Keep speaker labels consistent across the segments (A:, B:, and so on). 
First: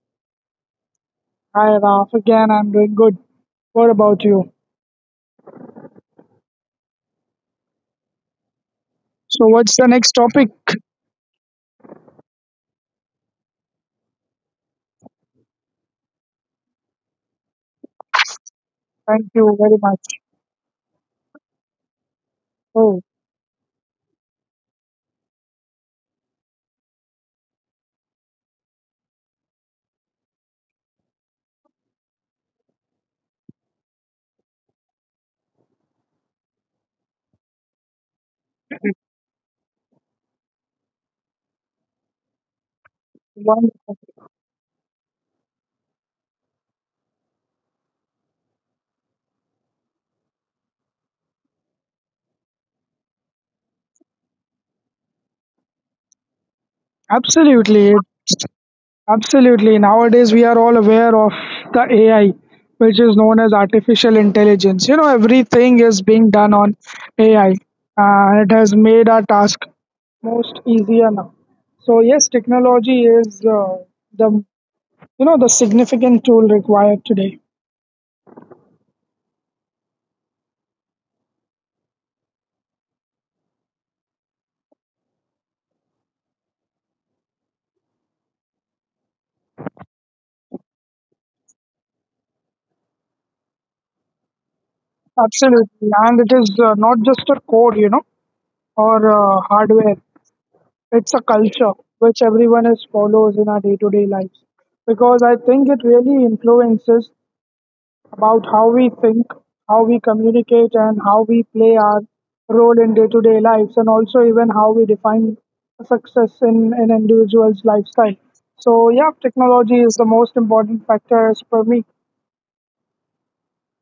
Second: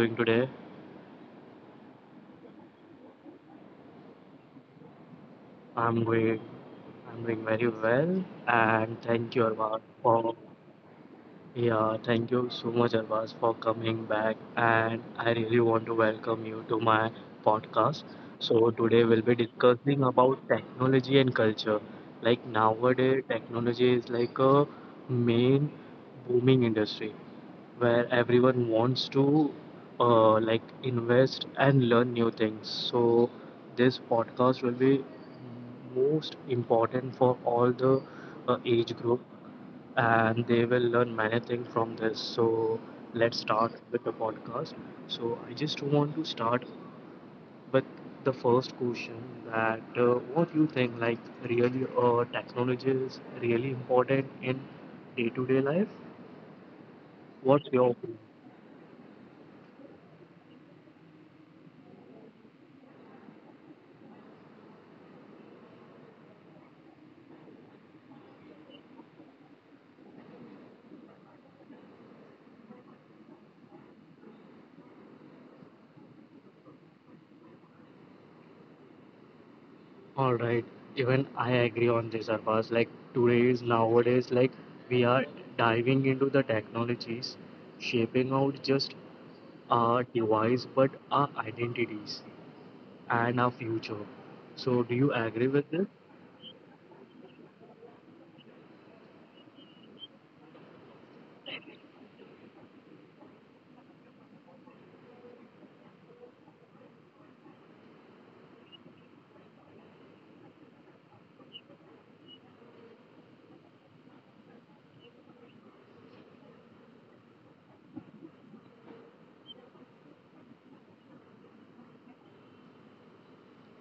A: doing today?
B: Hi, Raf. Again, I'm doing good. What about you?
A: I'm doing, I'm doing very well, and thank you
B: So, what's
A: Arbaz
B: the next
A: for,
B: topic?
A: yeah, thank you so much Arbaz for coming back, and I really want to welcome you to my podcast. So today we'll
B: Thank
A: be
B: you very much.
A: discussing about technology and culture. Like
B: Oh,
A: nowadays, technology is like a main booming industry where everyone wants to like invest and learn new things. So this podcast will be most important for all the age group, and they will learn many things from this. So let's
B: one.
A: start with the podcast. So I just want to start with the first question that what you think like really technology is really important in day-to-day life. What's your
B: Absolutely.
A: opinion?
B: It's, Absolutely. Nowadays, we are all aware of the AI, which is known as artificial intelligence. You know, everything is being done on AI. It has made our task most easier now. So, yes, technology is the you know the significant tool required today.
A: All right. Even I agree on this, Arfaz. Like today's nowadays, like we are diving into the technologies, shaping out just our device, but our identities and our future. So, do you agree with this?
B: Absolutely, and it is not just a code. Or hardware. It's a culture which everyone is follows in our day-to-day lives, because I think it really influences about how we think, how we communicate, and how we play our role in day-to-day lives, and also even how we define success in an individual's lifestyle. So yeah, technology is the most important factor as per me.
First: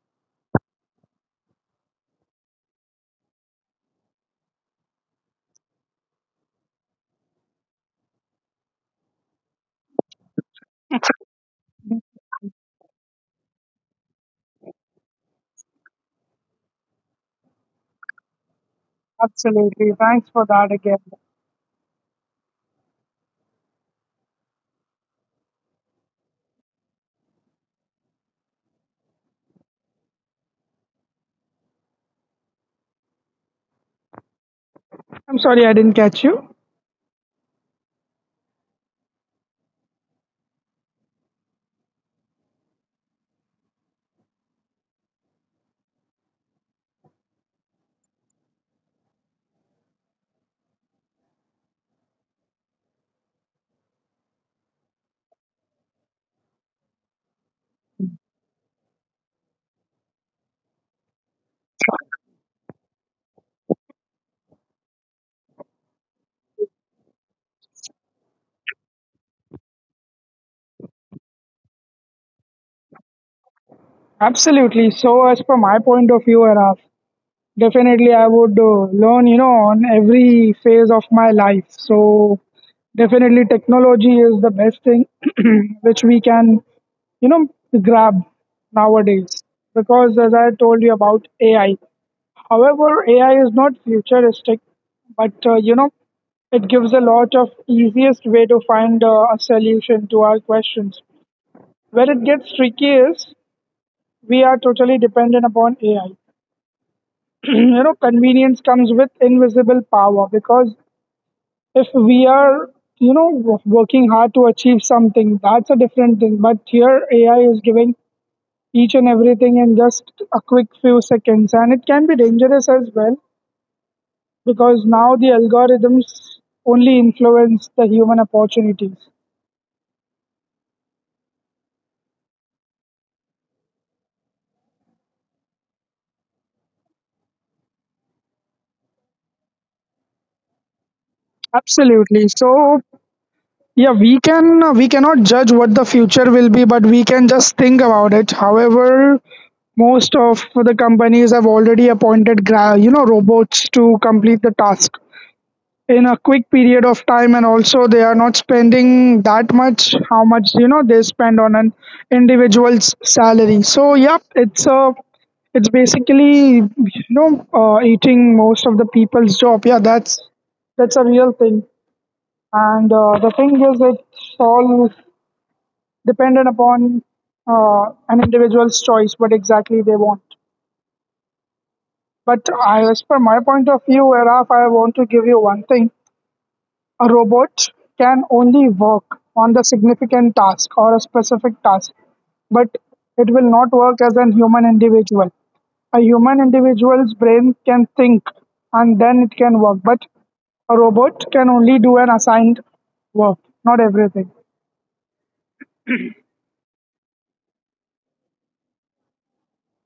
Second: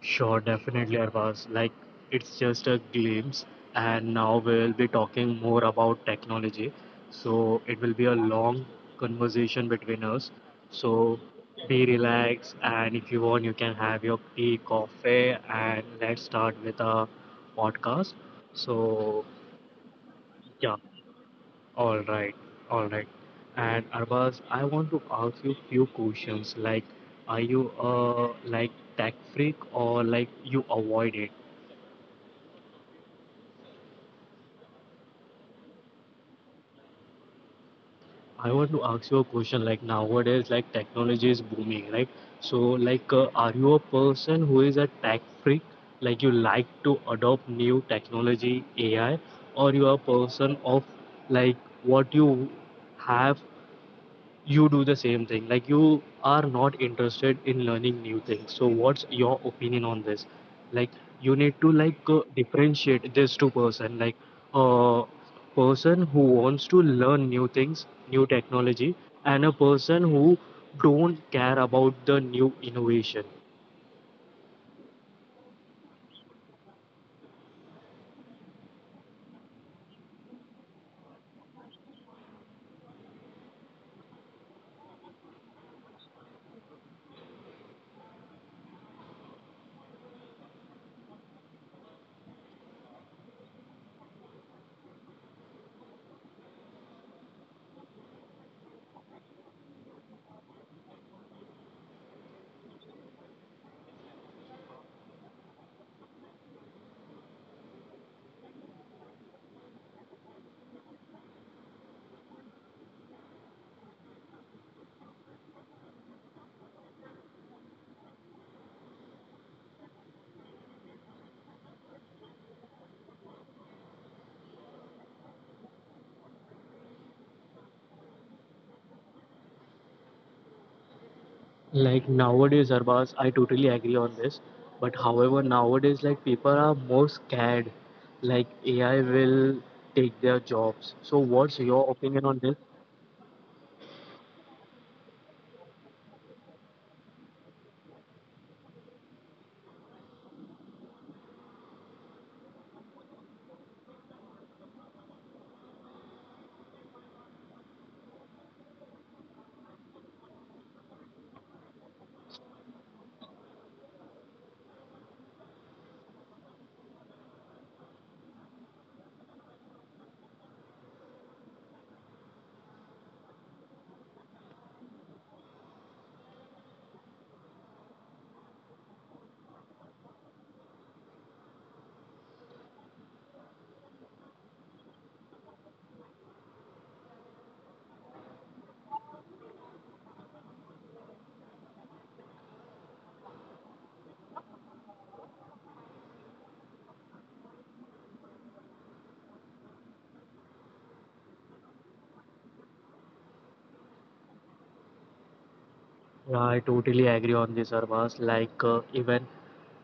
A: Sure, definitely, Arvaz. Like, it's just a glimpse, and now we'll be talking more about technology. So, it will be a long conversation between us. So, be relaxed, and if you want, you can have your tea, coffee, and let's start with our podcast. So,
B: Absolutely. Thanks for that
A: yeah,
B: again.
A: all right, all right. And Arbaz, I want to ask you few questions. Like, are you like tech freak or like you avoid it?
B: I'm sorry I didn't catch you.
A: I want to ask you a question. Like nowadays, like technology is booming, right? So, like, are you a person who is a tech freak? Like, you like to adopt new technology, AI, or you are a person of like what you have you do the same thing like you are not interested in learning new things, so what's your opinion on this? Like, you need to like differentiate this two person, like a person who wants to learn new things, new technology, and a person who don't care about the new innovation.
B: Absolutely. So as per my point of view, Araf, definitely, I would learn, on every phase of my life. So, definitely, technology is the best thing which we can, you know, grab nowadays. Because, as I told you about AI, however, AI is not futuristic, but, it gives a lot of easiest way to find a solution to our questions. Where it gets tricky is we are totally dependent upon AI. Convenience comes with invisible power, because if we are you know working hard to achieve something, that's a different thing. But here, AI is giving each and everything in just a quick few seconds, and it can be dangerous as well, because now the algorithms only influence the human opportunities.
A: Like nowadays, Arbaz, I totally agree on this. But however, nowadays, like people are more scared, like AI will take their jobs. So, what's your
B: Absolutely.
A: opinion on this?
B: So yeah, we cannot judge what the future will be, but we can just think about it. However, most of the companies have already appointed robots to complete the task in a quick period of time, and also they are not spending that much how much they spend on an individual's salary. So yeah, it's basically, eating most of the people's job. Yeah, that's a real thing. And the thing is it's all dependent upon an individual's choice what exactly they want. But I, as per my point of view, Araf, I want to give you one thing. A robot can only work on the significant task or a specific task, but it will not work as a human individual. A human individual's brain can think and then it can work, but a robot can only do an assigned work, not everything.
A: Yeah, I totally agree on this, Arbaz. Like even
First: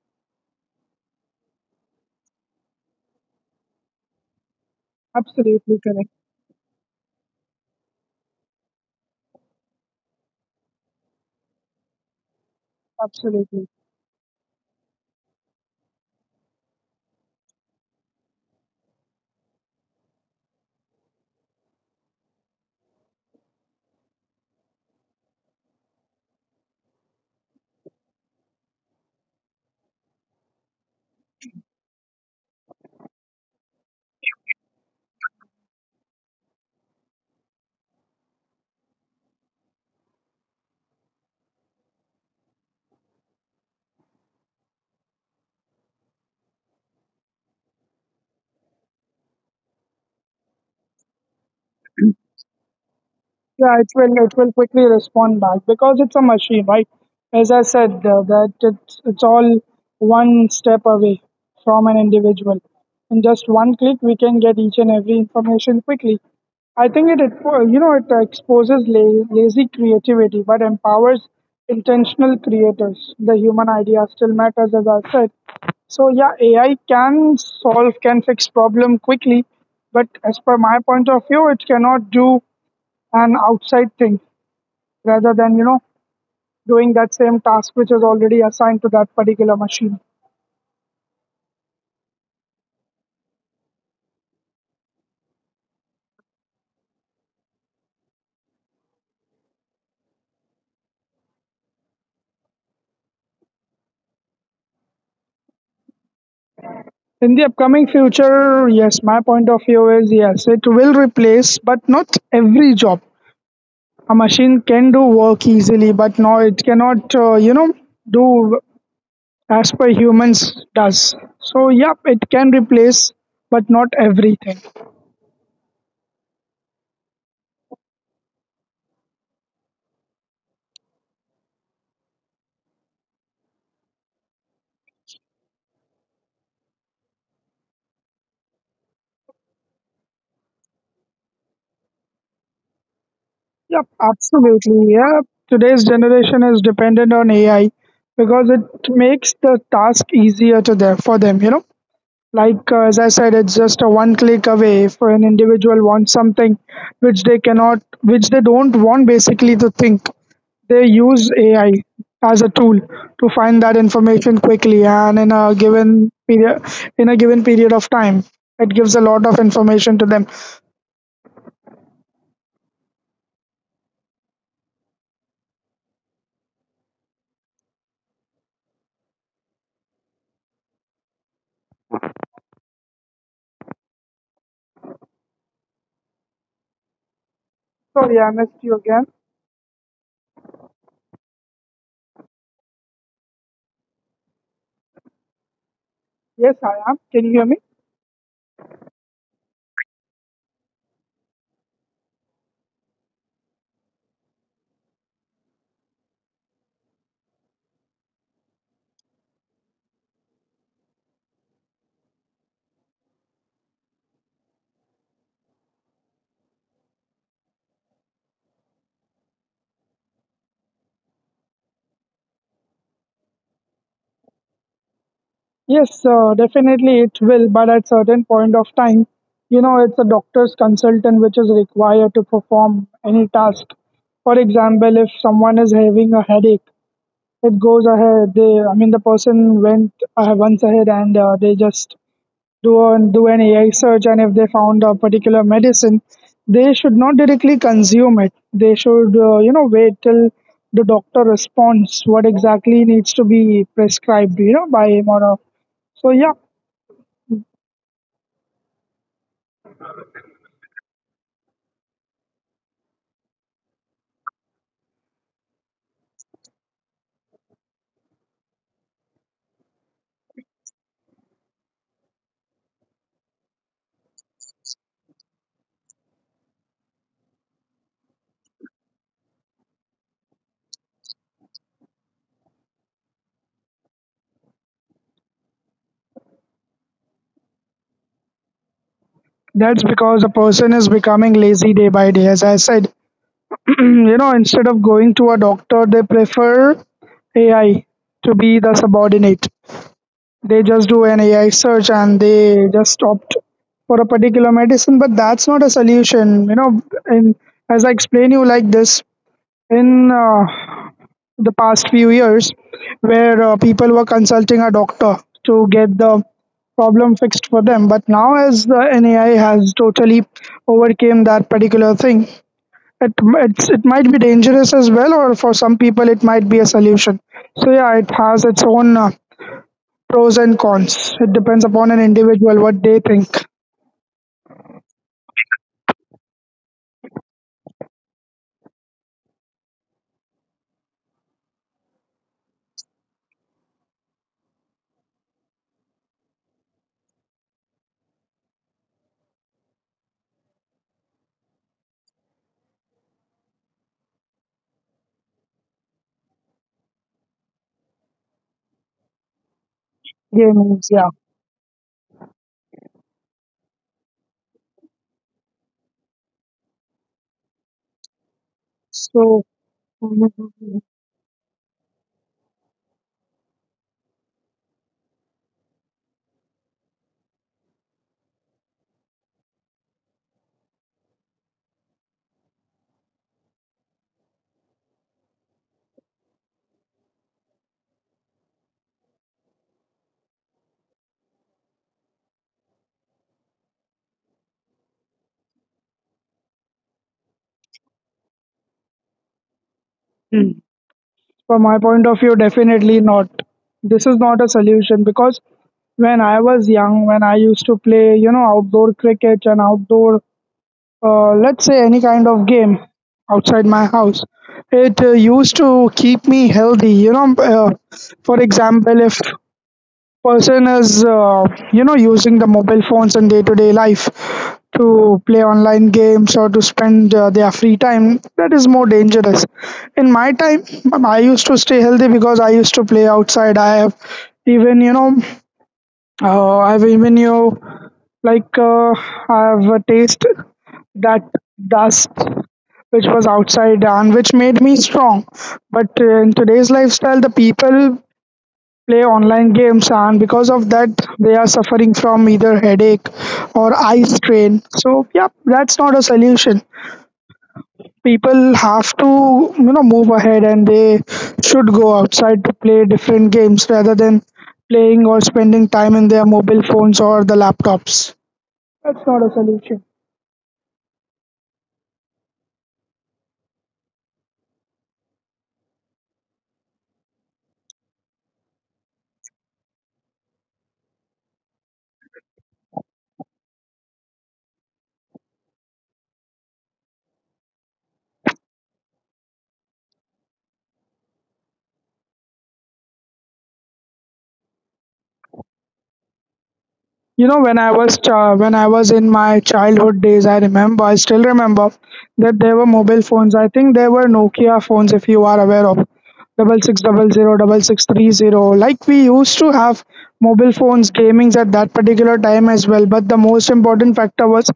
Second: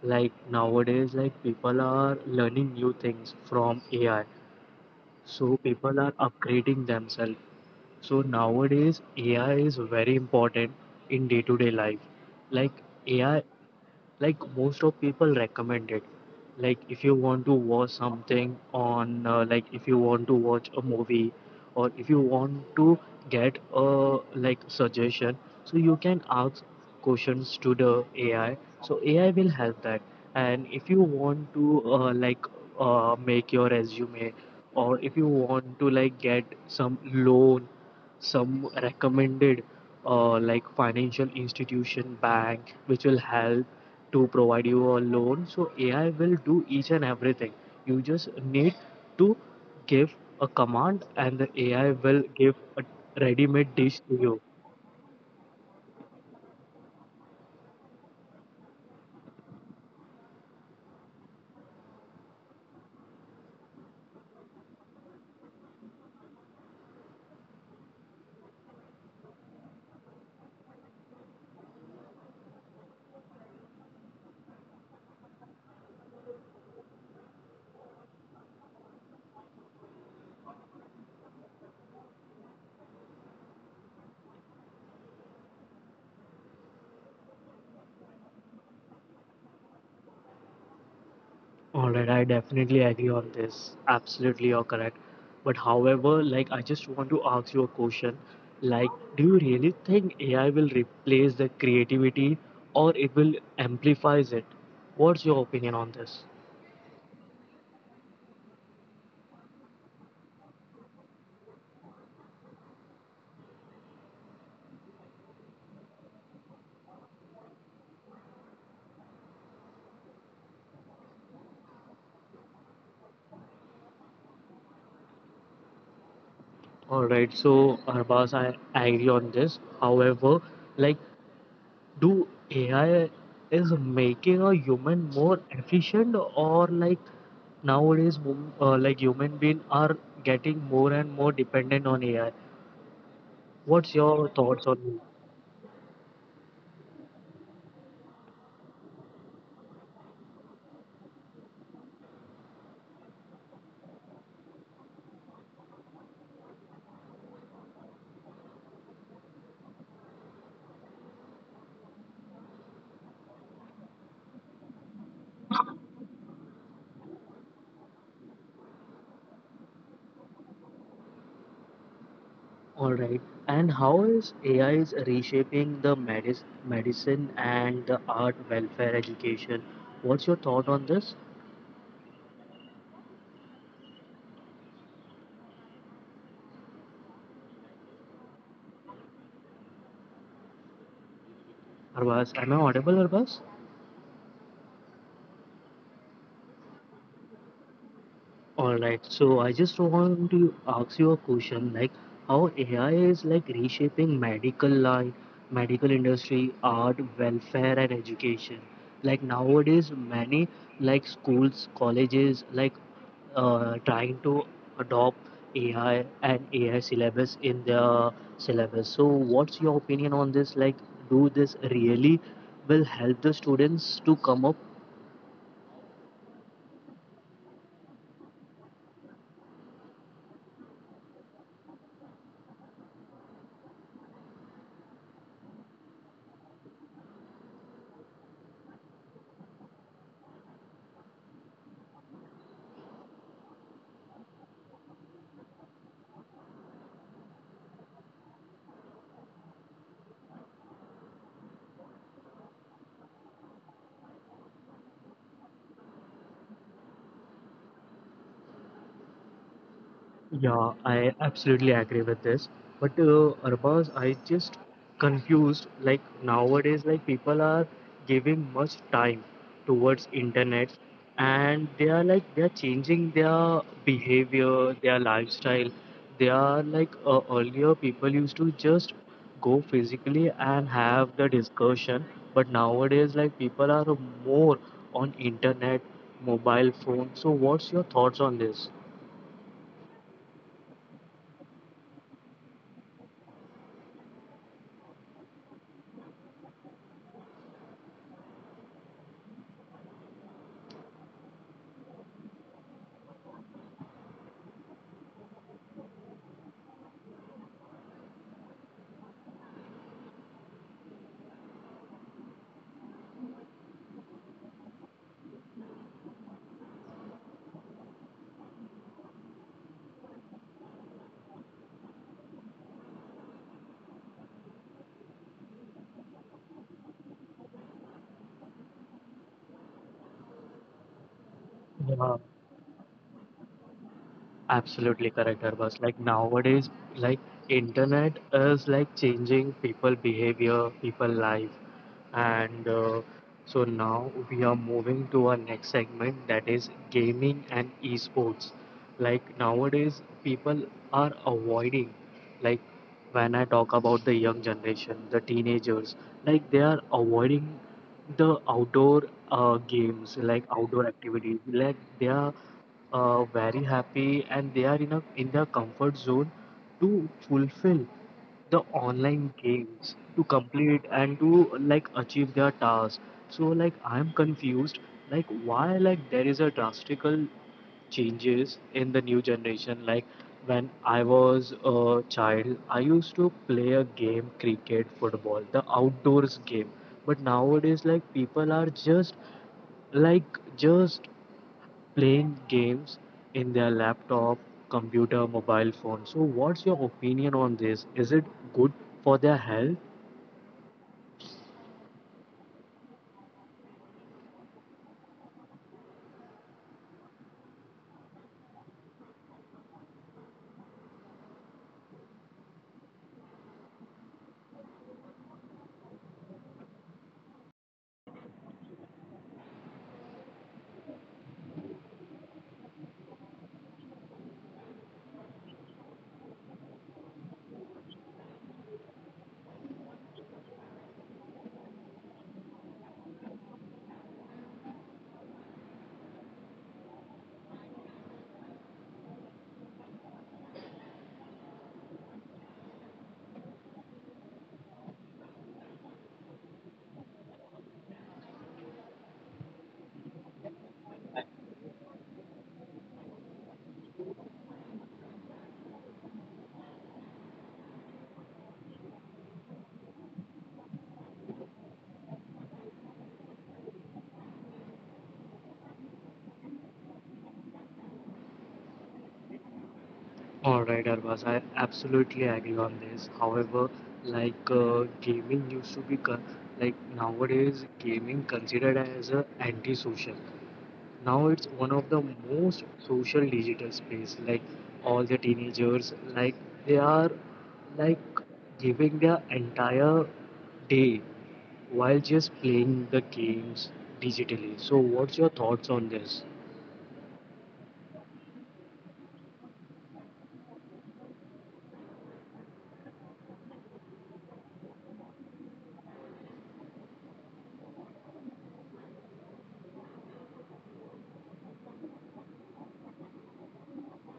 A: like nowadays, like people are learning new things from AI. So
B: Absolutely
A: people are
B: correct.
A: upgrading themselves. So nowadays, AI is very important in day-to-day life. Like AI,
B: Absolutely.
A: like most of people recommend it. Like if you want to watch something on like if you want to watch a movie, or if you want to get a like suggestion, so you can ask questions to the ai, so ai will help that. And if you want to like make your resume, or if you want to like get some loan, some recommended like financial institution bank which will help to provide you a loan. So AI will do each and everything. You just need to give a command, and the AI will give a ready-made
B: Yeah, it
A: dish to
B: will it
A: you.
B: will quickly respond back because it's a machine, right? As I said, that it's all one step away from an individual. In just one click, we can get each and every information quickly. I think it, it you know it exposes lazy creativity, but empowers intentional creators. The human idea still matters, as I said. So yeah, AI can solve, can fix problem quickly, but as per my point of view, it cannot do an outside thing rather than doing that same task which is already assigned to that particular machine.
A: All right, I definitely agree on this. Absolutely, you're correct. But however, like I just want to ask you a question. Like, do you really think AI will replace the creativity or it will amplifies it? What's your opinion on this?
B: In the upcoming future, yes, my point of view is, yes, it will replace, but not every job. A machine can do work easily, but no, it cannot do as per humans does. So yeah, it can replace, but not everything.
A: All right, so Arbaz, I agree on this. However, like do AI is making a human more efficient, or like nowadays like human being are getting more and more dependent on AI.
B: Yep,
A: What's your thoughts on
B: absolutely.
A: it?
B: Yeah, today's generation is dependent on AI because it makes the task easier to them for them. Like, as I said, it's just a one click away. If an individual wants something which they cannot, which they don't want, basically to think, they use AI as a tool to find that information quickly and in a given period of time. It gives a lot of information to them.
A: All right. And how is AI is reshaping the medicine and the art, welfare, education? What's your thought on this,
B: Sorry, I missed you again.
A: Arbaz? Am I audible, Arbaz?
B: Yes, I am. Can you hear me?
A: All right. So I just want to ask you a question, like how AI is like reshaping medical life, medical industry, art, welfare, and education. Like nowadays, many like schools, colleges, like trying to adopt AI and AI syllabus in their syllabus. So what's your opinion on this? Like, do this really will help the students to come up?
B: Yes, definitely it will, but at certain point of time, it's a doctor's consultant which is required to perform any task. For example, if someone is having a headache, it goes ahead. They, I mean, the person went once ahead and they just do an AI search, and if they found a particular medicine, they should not directly consume it. They should, wait till the doctor responds what exactly needs to be prescribed, by him or her. So yeah,
A: Yeah, I absolutely agree with this. But Arbaz, I just confused. Like nowadays, like people are giving much time towards internet, and they are like they are changing their behavior, their lifestyle. They are like earlier people used to just go physically and have the discussion, but nowadays like people are more on internet, mobile phone. So what's your thoughts on this?
B: that's because a person is becoming lazy day by day. As I said, instead of going to a doctor, they prefer AI to be the subordinate. They just do an AI search and they just opt for a particular medicine, but that's not a solution. In, as I explain you like this, in the past few years, where people were consulting a doctor to get the problem fixed for them. But now, as the nai has totally overcame that particular thing, it, it might be dangerous as well, or for some people it might be a solution. So yeah, it has its own pros and cons. It depends upon an
A: Yeah.
B: individual what they think.
A: Absolutely correct, Harbas. Like nowadays, like internet is like changing people behavior, people life, and so now we are moving to our next segment that is gaming and esports. Like nowadays, people are avoiding. Like when I talk about the young generation, the teenagers, like they are avoiding the outdoor games, like
B: Gaming,
A: outdoor
B: yeah.
A: activities. Like they are very happy and they are in their comfort zone to fulfill the online
B: So
A: games to complete and to like achieve their tasks. So like I'm confused, like why like there is a drastical changes in the new generation. Like when I was a child, I used to play a game, cricket, football, the outdoors game, but nowadays like people are just playing games in their laptop, computer, mobile phone. So, what's your opinion on this? Is it good for their health?
B: from my point of view, definitely not. This is not a solution, because when I was young, when I used to play outdoor cricket and outdoor let's say any kind of game outside my house, it used to keep me healthy. For example, if person is using the mobile phones in day to day life to play online games or to spend their free time, that is more dangerous. In my time, I used to stay healthy because I used to play outside. Even you know I have even you know, like I have a taste that dust which was outside and which made me strong. But in today's lifestyle, the people play online games, and because of that, they are suffering from either headache or eye strain. So, yeah, that's not a solution. People have to, move ahead, and they should go outside to play different games rather than playing or spending time in their mobile phones or the laptops. That's not a solution.
A: All right, Arvaz, I absolutely agree on this. However, like gaming used to be like nowadays gaming considered as a antisocial. Now it's one of the most social digital space. Like all the teenagers, like they are like giving their entire day while just playing the games digitally. So, what's your thoughts on this?
B: When I was in my childhood days, I still remember that there were mobile phones. I think there were Nokia phones, if you are aware of, 6600, 6630. Like we used to have mobile phones, gamings at that particular time as well. But the most important factor was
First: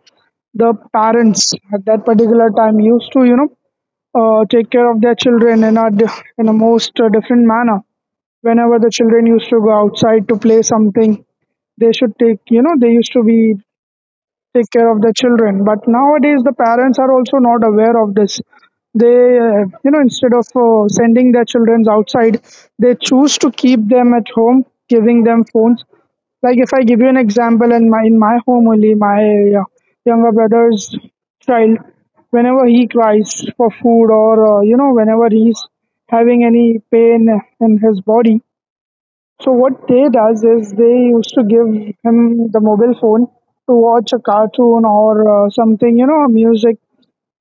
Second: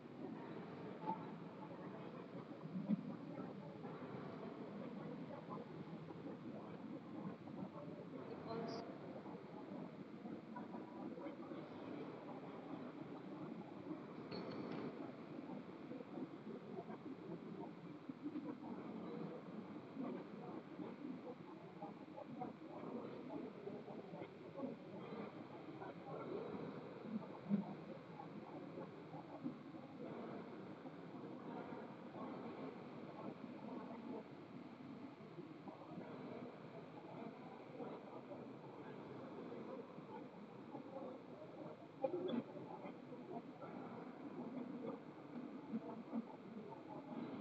B: the parents at that particular time used to, take care of their children in a in a most different manner. Whenever the children used to go outside to play something, they should take, they used to be take care of the children. But nowadays, the parents are also not aware of this. They you know Instead of sending their children outside, they choose to keep them at home, giving them phones. Like if I give you an example, in my home only, my uh, younger brother's child, whenever he cries for food or whenever he's having any pain in his body, so what they does is they used to give him the mobile phone to watch a cartoon or something, music,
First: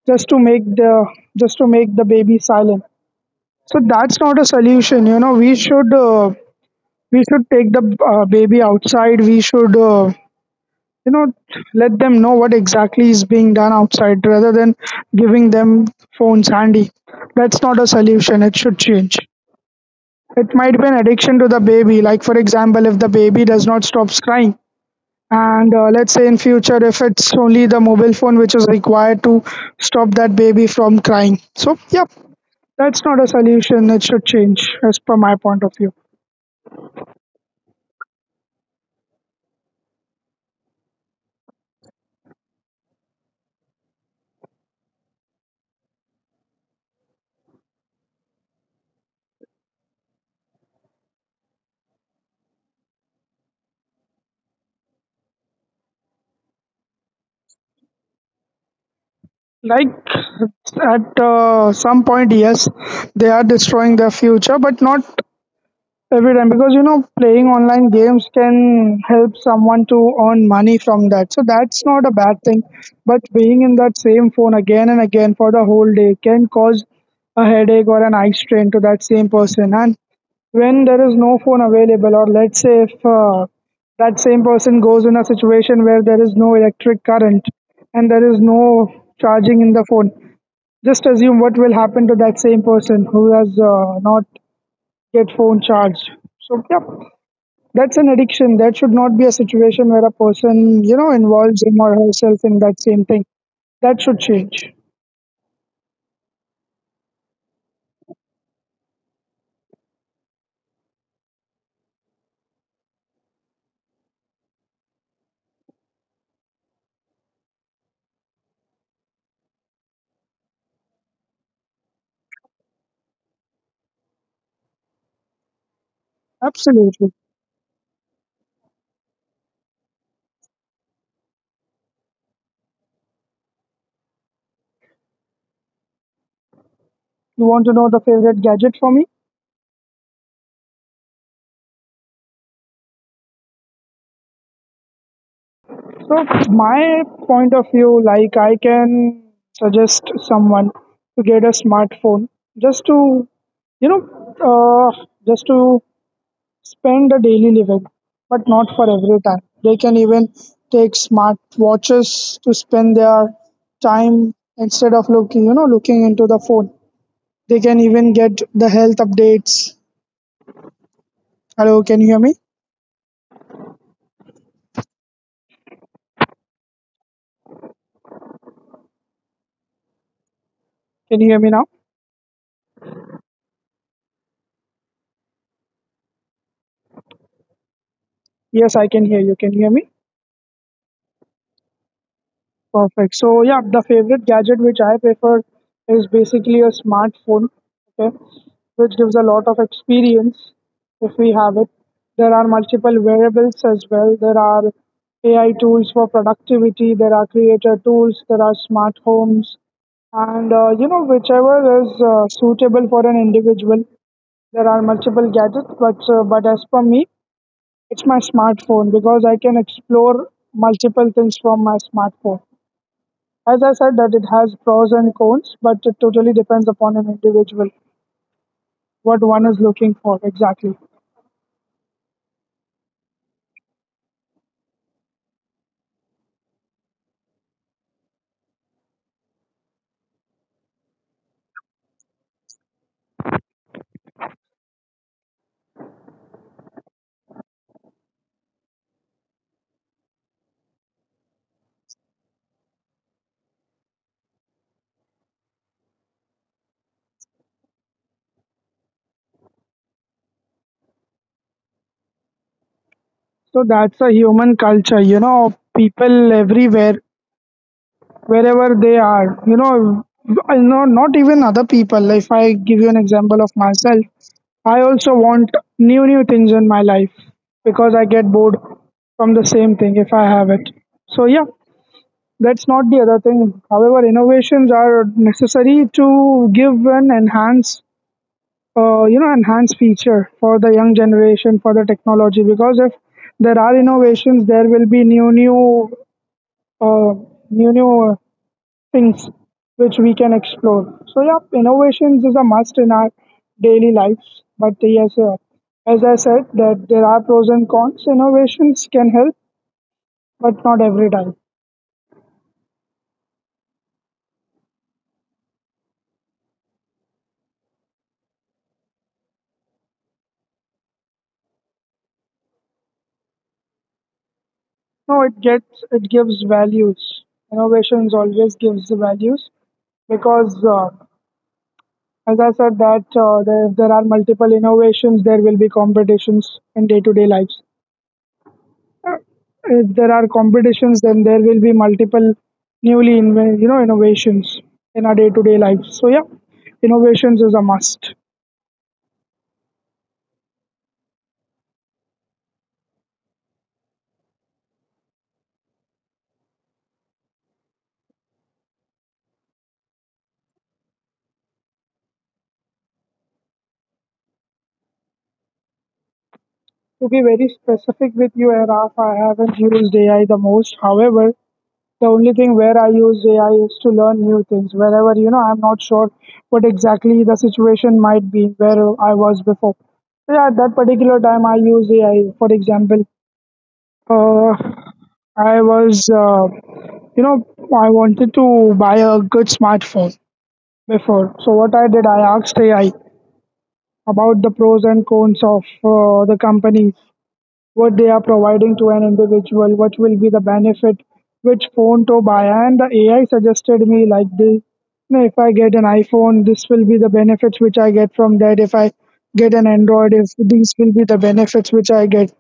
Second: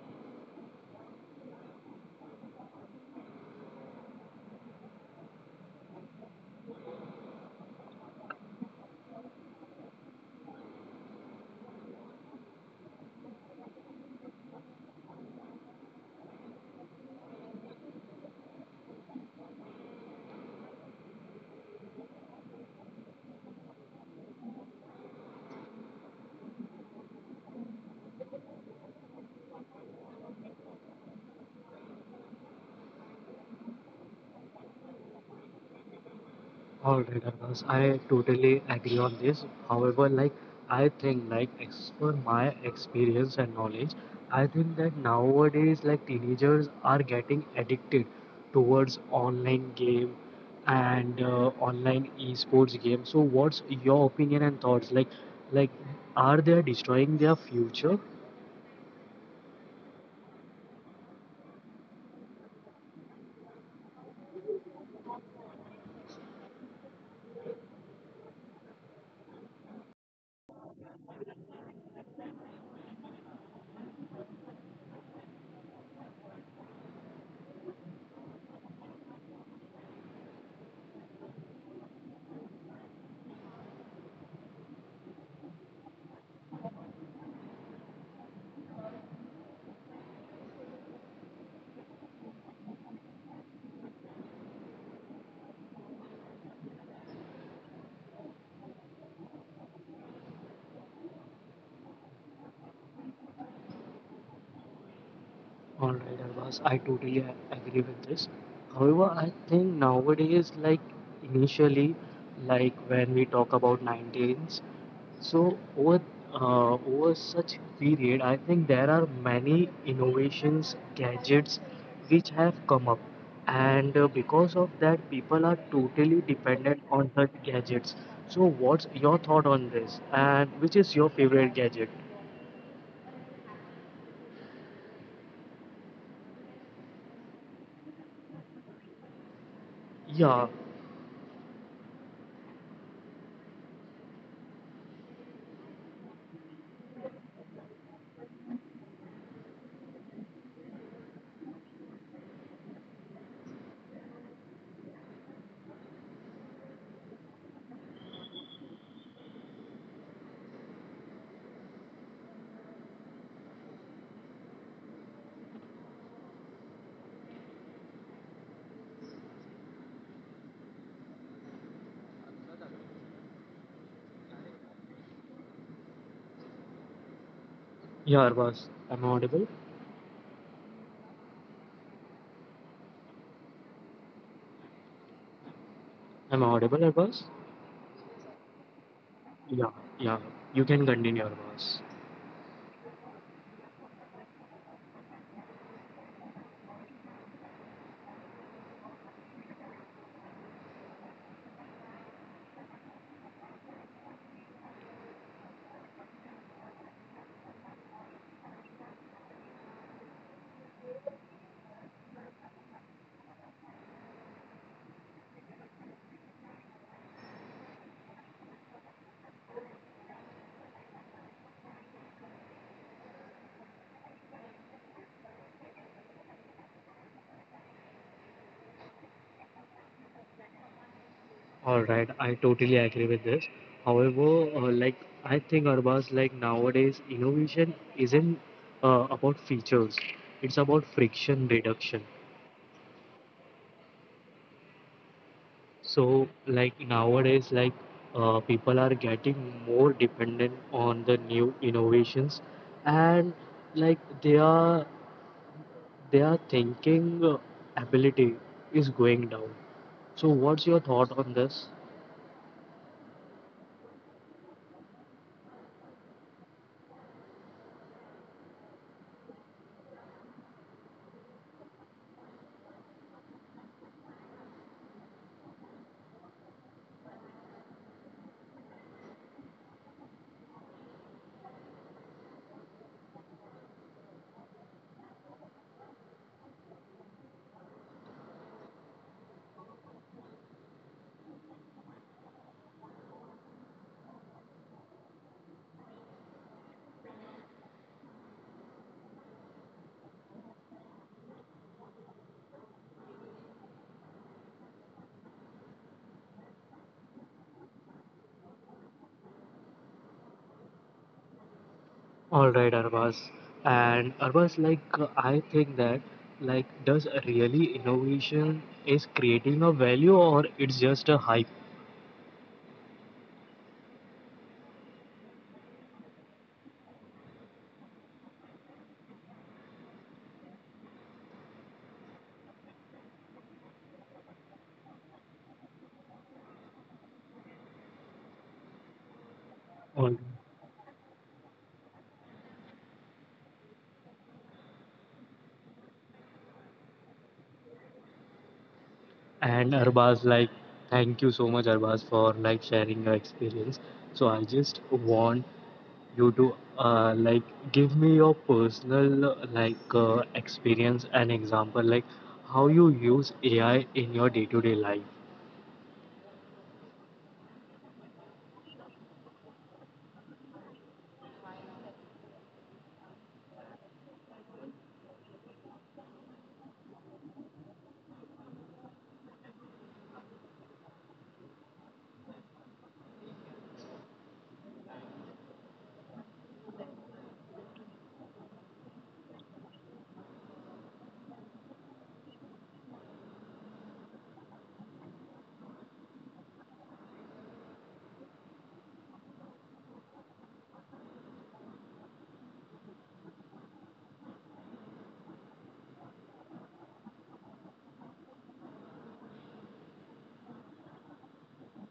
B: just to make the baby silent. So that's not a solution. We should take the baby outside. We should you know let them know what exactly is being done outside rather than giving them phones handy. That's not a solution. It should change. It might be an addiction to the baby. Like for example, if the baby does not stop crying, and let's say in future, if it's only the mobile phone which is required to stop that baby from crying. So, yeah, that's not a solution. It should change, as per my point of view.
A: All right, Abbas, I totally agree on this. However, like I think, like as per my experience and knowledge, I think that nowadays, like teenagers are getting addicted towards online game and online esports game. So, what's your opinion and thoughts? Like are they destroying their future?
B: Like at some point, yes, they are destroying their future, but not every time, because playing online games can help someone to earn money from that, so that's not a bad thing. But being in that same phone again and again for the whole day can cause a headache or an eye strain to that same person. And when there is no phone available, or let's say if that same person goes in a situation where there is no electric current and there is no charging in the phone, just assume what will happen to that same person who has not get phone charged. So yeah, that's an addiction. That should not be a situation where a person, you know, involves him or herself in that same thing. That should change.
A: All right, Arvas, I totally agree with this. However, I think nowadays, like initially, like when we talk about 19s, so over such period, I think there are many innovations, gadgets which have come up, and because of that, people are totally
B: Absolutely.
A: dependent on such gadgets. So, what's your thought on this, and which is your favorite gadget?
B: You want to know the favorite gadget for me?
A: Yeah,
B: So, my point of view, like, I can suggest someone to get a smartphone just to, just to spend a daily living, but not for every time. They can even take smart watches to spend their time instead of looking, you know, looking into the phone. They can even get the health updates. Hello, can you hear me?
A: yeah, Arvas, am I audible?
B: Can you hear me now?
A: I'm audible, Airbus?
B: Yes, I can hear you. Can you hear me?
A: Yeah, yeah. You can continue, Airbus.
B: Perfect. So yeah, the favorite gadget which I prefer is basically a smartphone, okay, which gives a lot of experience if we have it. There are multiple variables as well. There are AI tools for productivity. There are creator tools. There are smart homes, and you know, whichever is suitable for an individual. There are multiple gadgets, but as per me, it's my smartphone because I can explore multiple things from my smartphone. As I said, that it has pros and cons, but it totally depends upon an individual what one is looking for exactly.
A: All right, I totally agree with this. However, like I think Arbaz, like nowadays, innovation isn't about features; it's about friction reduction. So, like nowadays, like people are getting more dependent on the new innovations, and like their thinking ability is going down. So, what's your thought on this?
B: So that's a human culture, you know, people everywhere, wherever they are, you know, I know not even other people. If I give you an example of myself, I also want new things in my life because I get bored from the same thing if I have it. So yeah, that's not the other thing. However, innovations are necessary to give and enhance you know, enhanced feature for the young generation for the technology because if there are innovations, there will be new new uh, new new things which we can explore. So yeah, innovations is a must in our daily lives, but yes, as I said that there are pros and cons. Innovations can help, but not every time.
A: All right, Arvaz. And Arvaz, like I think that like does really innovation is creating a value or it's just a hype?
B: No, it gives values. Innovations always gives the values because as I said that if there are multiple innovations, there will be competitions in day-to-day lives. Uh, If there are
A: All-
B: competitions, then there will be multiple newly inven- you know innovations in our day-to-day lives. So yeah, innovations is a must.
A: And Arbaz, like thank you so much, Arbaz, for like sharing your experience. So I just want you to like give me your personal experience and example, like how you use AI in your day-to-day life.
B: To be very specific with you, Araf, I haven't used AI the most. However, the only thing where I use AI is to learn new things. Wherever, you know, I'm not sure what exactly the situation might be where I was before. Yeah, at that particular time, I use AI. For example, uh, I was, you know, I wanted to buy a good smartphone before. So what I did, I asked AI about the pros and cons of the company, what they are providing to an individual, what will be the benefit, which phone to buy. And the AI suggested me like this. You know, if I get an iPhone, this will be the benefits which I get from that. If I get an Android, if these will be the benefits which I get.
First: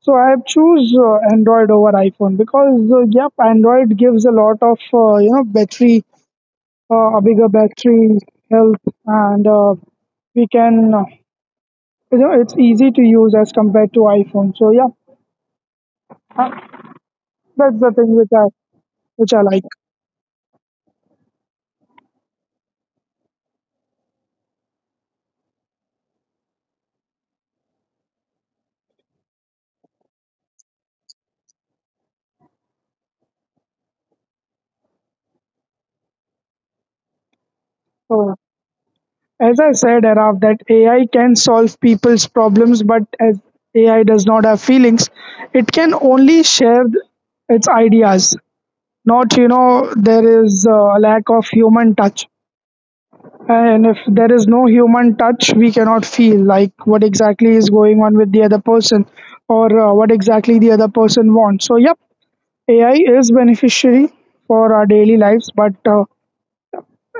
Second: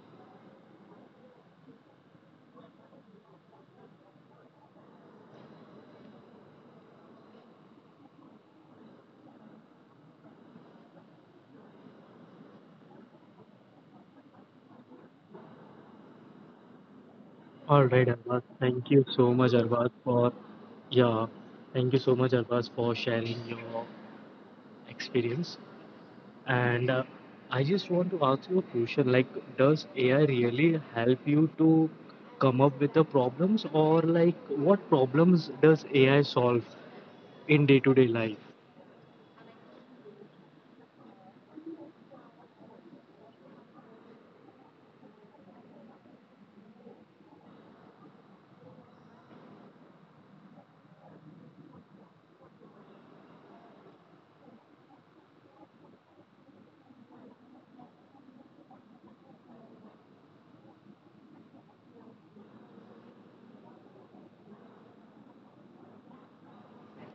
B: So I choose Android over iPhone because yep, Android gives a lot of you know, battery, a bigger battery health, and we can you know, it's easy to use as compared to iPhone. So yeah, that's
A: All
B: the
A: right,
B: thing which
A: Arbaz,
B: I
A: thank you so
B: which I
A: much,
B: like.
A: Arbaz, for yeah, thank you so much, Arbaz, for sharing your experience. And I just want to ask you a question like, does AI really help you to come up with the problems, or like, what problems does AI solve in day to day
B: So
A: life?
B: as I said, Araf, that AI can solve people's problems, but as AI does not have feelings, it can only share its ideas. Not, you know, there is a lack of human touch, and if there is no human touch, we cannot feel like what exactly is going on with the other person, or what exactly the other person wants. So yep, AI is beneficiary for our daily lives, but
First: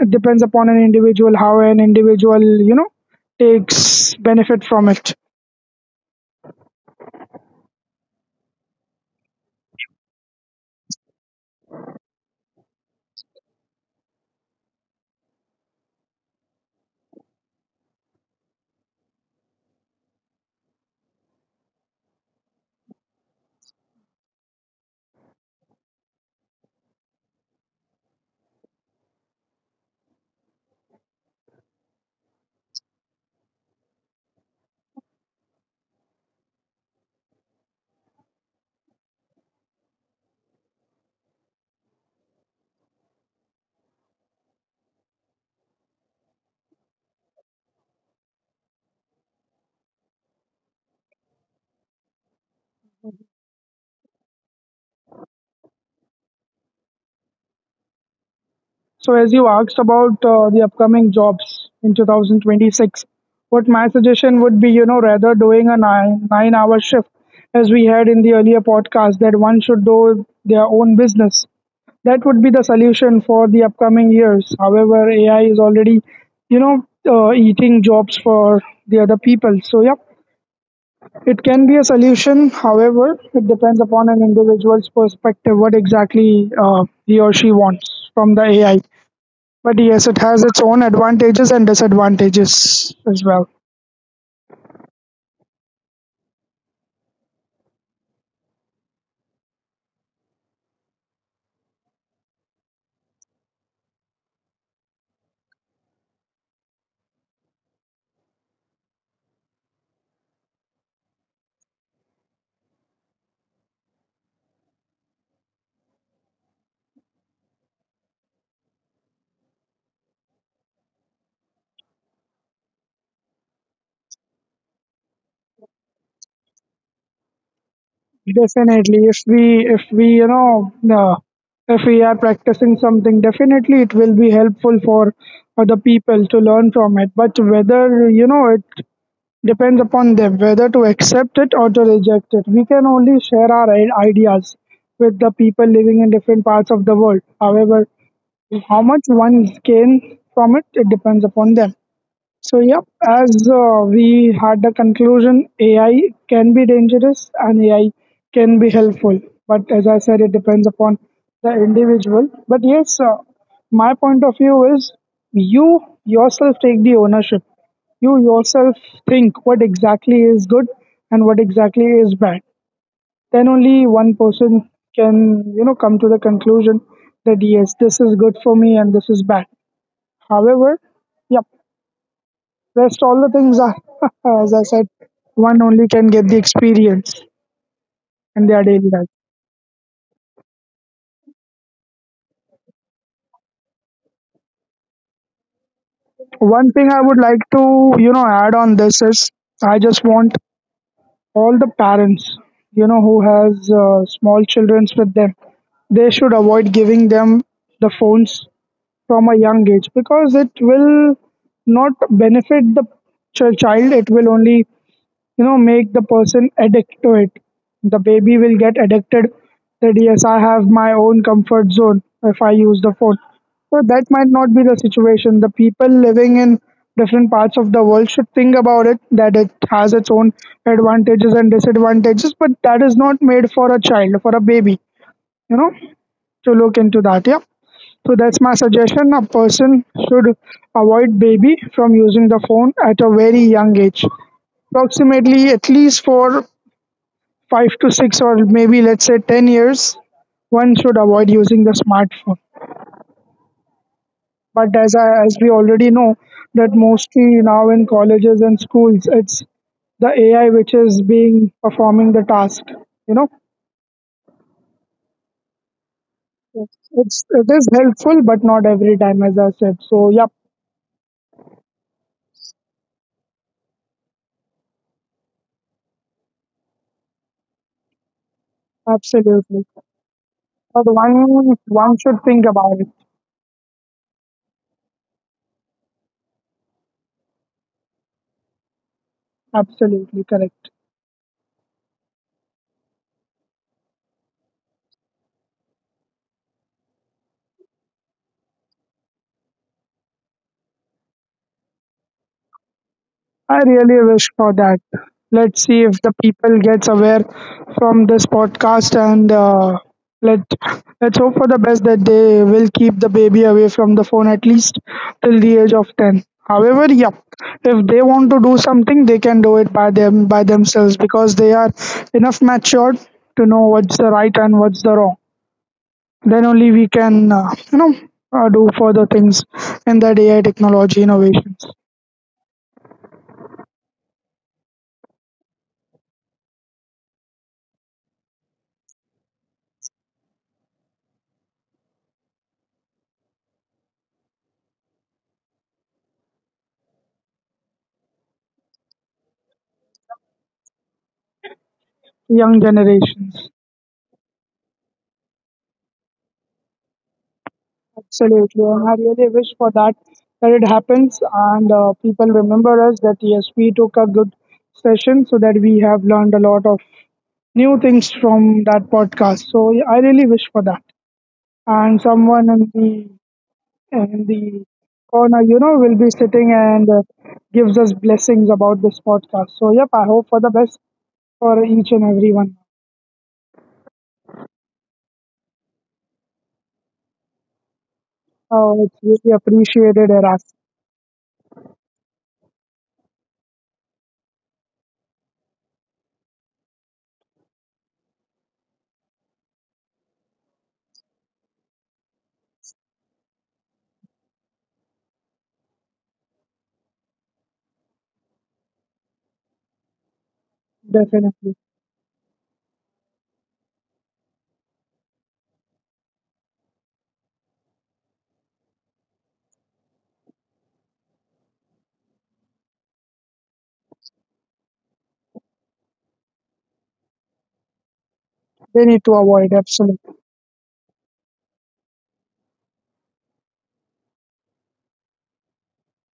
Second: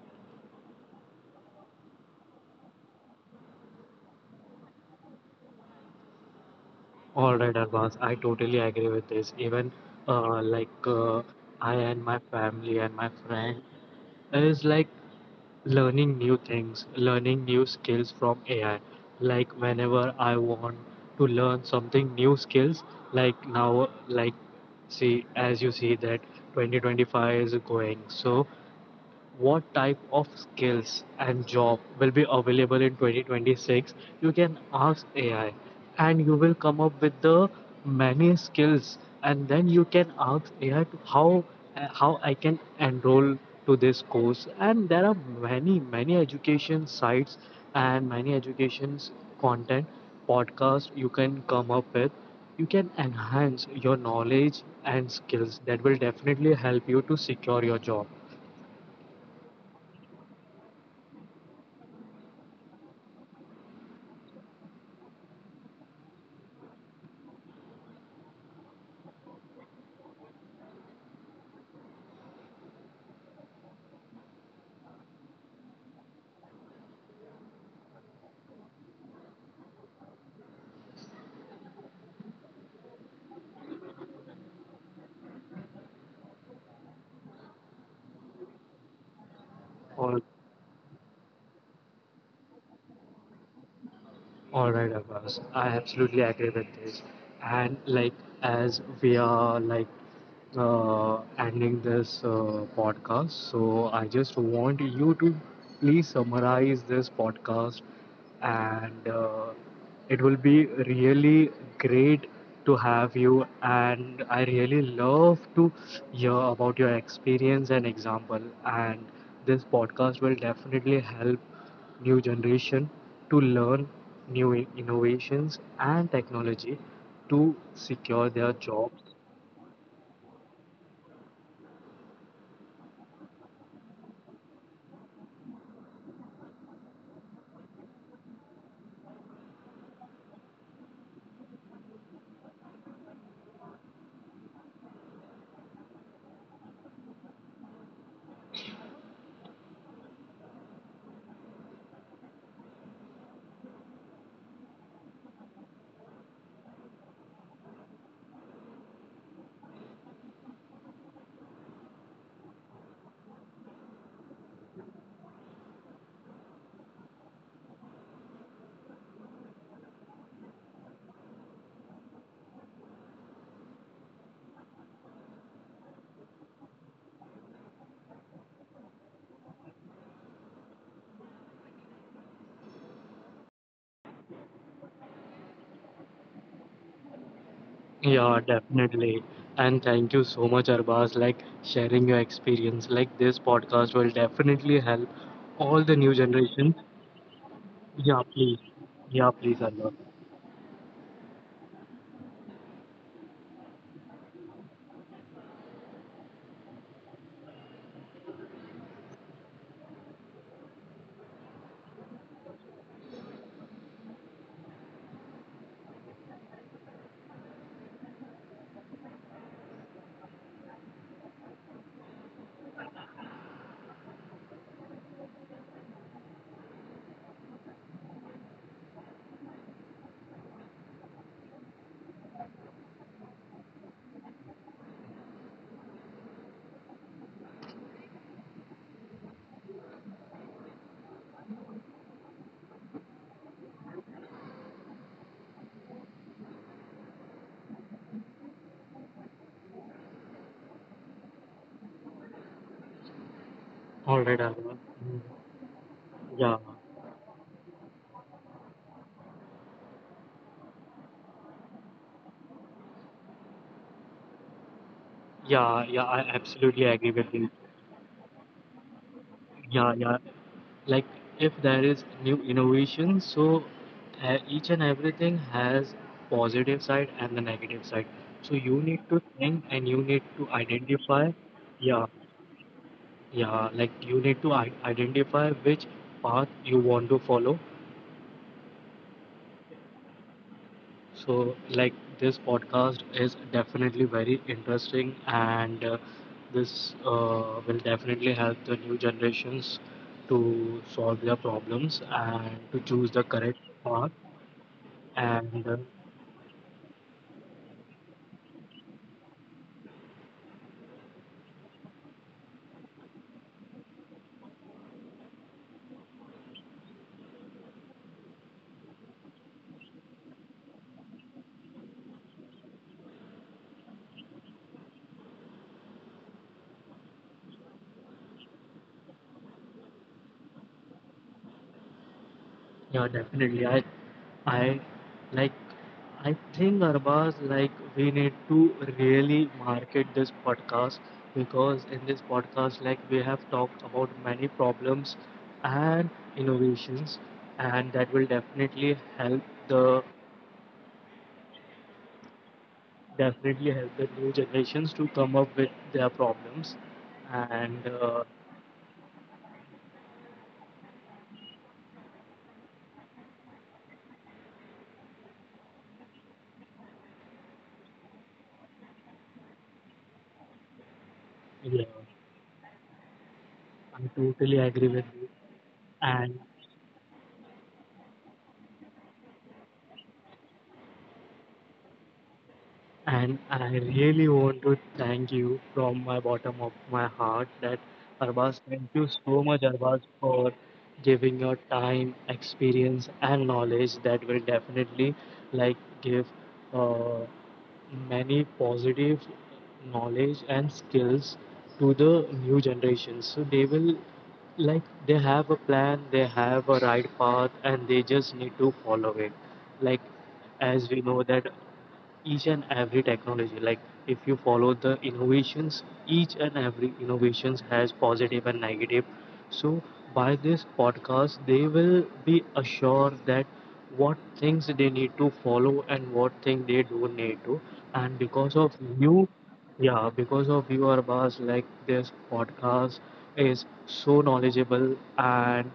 B: it depends upon an individual, how an individual, you know, takes benefit from it.
A: All right, Arbaz, I totally agree with this. Even uh, like, uh, I and my family and my friend is like learning new things, learning new skills from AI. Like whenever I want to learn something new skills, like now, like see as you see that 2025 is going. So what type of skills and job will be available in 2026? You can ask ai and you will come up with the many skills, and then you can ask ai to how I can enroll to this course, and there are many many education sites and many educations content podcast you can come up with. You can enhance your knowledge and skills that will definitely help you to secure your job
B: So, as you asked about the upcoming jobs in 2026, what my suggestion would be, you know, rather doing a 9 hour shift, as we had in the earlier podcast, that one should do their own business. That would be the solution for the upcoming years. However, AI is already, eating jobs for the other people. So, yeah, it can be a solution, however, it depends upon an individual's perspective what exactly he or she wants from the AI. But yes,
A: or
B: it has its own advantages and disadvantages as well.
A: All right, Abbas. I absolutely agree with this. And like as we are like ending this podcast, so I just want you to please summarize this podcast, and it will be really great to have you. And I really love to hear about your experience and example. And this podcast will definitely help new generation to learn new innovations and technology to secure their
B: Definitely,
A: jobs.
B: if we you know if we are practicing something, definitely it will be helpl for other people to learn from it. But whether, you know, it depends upon them whether to accept it or to reject it. We can only share our ideas with the people living in different parts of the world. However, how much one gain from it, it depends upon them. So, yep, as we had a conclusion, AI can be dangerous and AI can be helpful. But as I said, it depends upon the individual. But yes, my point of view is you yourself take the ownership. You yourself think what exactly is good and what exactly is bad. Then only one person can, you know, come to the conclusion that yes, this is good for me and this is bad. However, yep, rest all the things are, as I said, one only can get the experience in
A: Yeah,
B: their daily life.
A: definitely. And thank you so much, Arbaz, like sharing your experience. Like this podcast will definitely help all the new
B: One thing
A: generation.
B: I would like to, you know,
A: Yeah,
B: add on
A: please.
B: this is
A: Yeah, please,
B: I just
A: Arbaz.
B: want all the parents, you know, who has small children with them, they should avoid giving them the phones from a young age because it will not benefit the child. It will only, you know, make the person addict to it. The baby will get addicted that yes, I have my own comfort zone if I use the phone. So that might not be the situation. The people living in different parts of the world should think about it, that it has its own advantages and disadvantages, but that is not made for a child, for a baby, you know, to look into that. Yeah, so that's my suggestion. A person should avoid baby from using the phone at a very young age, approximately at least for five to six, or maybe let's say 10 years, one should avoid using the smartphone.
A: All
B: But
A: right, Arbaz.
B: as we
A: Mm.
B: already know that
A: Yeah,
B: mostly now in colleges and schools, it's the AI which is being performing the task, you know,
A: yeah, yeah. I absolutely
B: it
A: agree with
B: is
A: you.
B: helpful but not every time, as I said. So yep.
A: Yeah, yeah. Like if there is new innovation, so each and everything has positive side and the negative side. So you need to
B: Absolutely,
A: think and you need
B: but
A: to identify.
B: one should
A: Yeah,
B: think about it.
A: yeah. Like you need to identify which path you want to follow.
B: Absolutely correct.
A: So, like, this podcast is definitely very interesting, and this will definitely help the new generations to solve their problems and to choose
B: I
A: the correct
B: really wish
A: path.
B: for that. Let's see if
A: And
B: the people gets aware from this podcast and let let's hope for the best that they will keep the baby away from the phone at least till the age of 10. However, yeah, if they want to do something, they can do it by them by themselves because they are enough matured to know what's the right and what's the wrong. Then only we can do further things in that AI technology innovations,
A: yeah, definitely. I, like, I think Arbaz, like, we need to really market this podcast because in this podcast, like, we have talked about many problems and innovations, and that will the
B: young generations.
A: definitely help the new generations to come up with their problems. And
B: Absolutely, and I really wish for that, that it happens and people remember us that yes, we took a good session so that we have learned a lot of new things from that podcast. So yeah, I really wish for that. And
A: yeah,
B: someone in the in
A: I
B: the
A: totally agree with
B: corner,
A: you.
B: you know, will be sitting
A: And
B: and gives us blessings about this podcast. So yep, I hope for the best for each and every one.
A: And I really want to thank you from my bottom of my heart that
B: Oh,
A: Arbaz,
B: it's
A: thank you
B: really
A: so much,
B: appreciated,
A: Arbaz,
B: Iraq.
A: for giving your time, experience, and knowledge that will definitely like give uh, many positive knowledge and skills to the new generations. So they will like they have a plan, they have a right path, and they just need to follow it. Like as we
B: Definitely,
A: know that each and every technology, like if you follow the innovations, each and every innovations has positive and negative. So by this podcast they will be assured that what things they need to follow and what thing they do need to, and
B: they
A: because
B: need to
A: of
B: avoid,
A: you,
B: absolutely.
A: yeah, because of you Arbaz, like this podcast is so knowledgeable, and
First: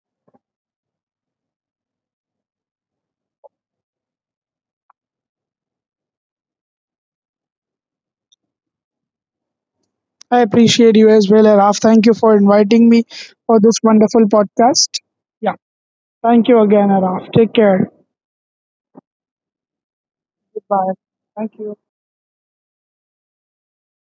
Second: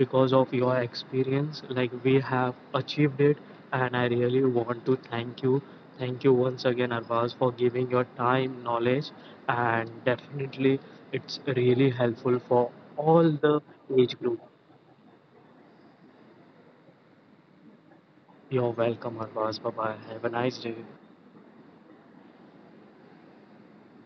A: because of your experience like we have achieved it, and I really want to thank you. Thank you once again, Arvaz, for giving your time, knowledge, and
B: I
A: definitely
B: appreciate you as
A: it's
B: well, Araf.
A: really
B: Thank you
A: helpful
B: for
A: for
B: inviting me
A: all the
B: for this
A: age
B: wonderful
A: group.
B: podcast. Yeah. Thank you again, Araf. Take care.
A: You're welcome, Arvaz. Bye bye. Have a nice day.
B: Goodbye. Thank you.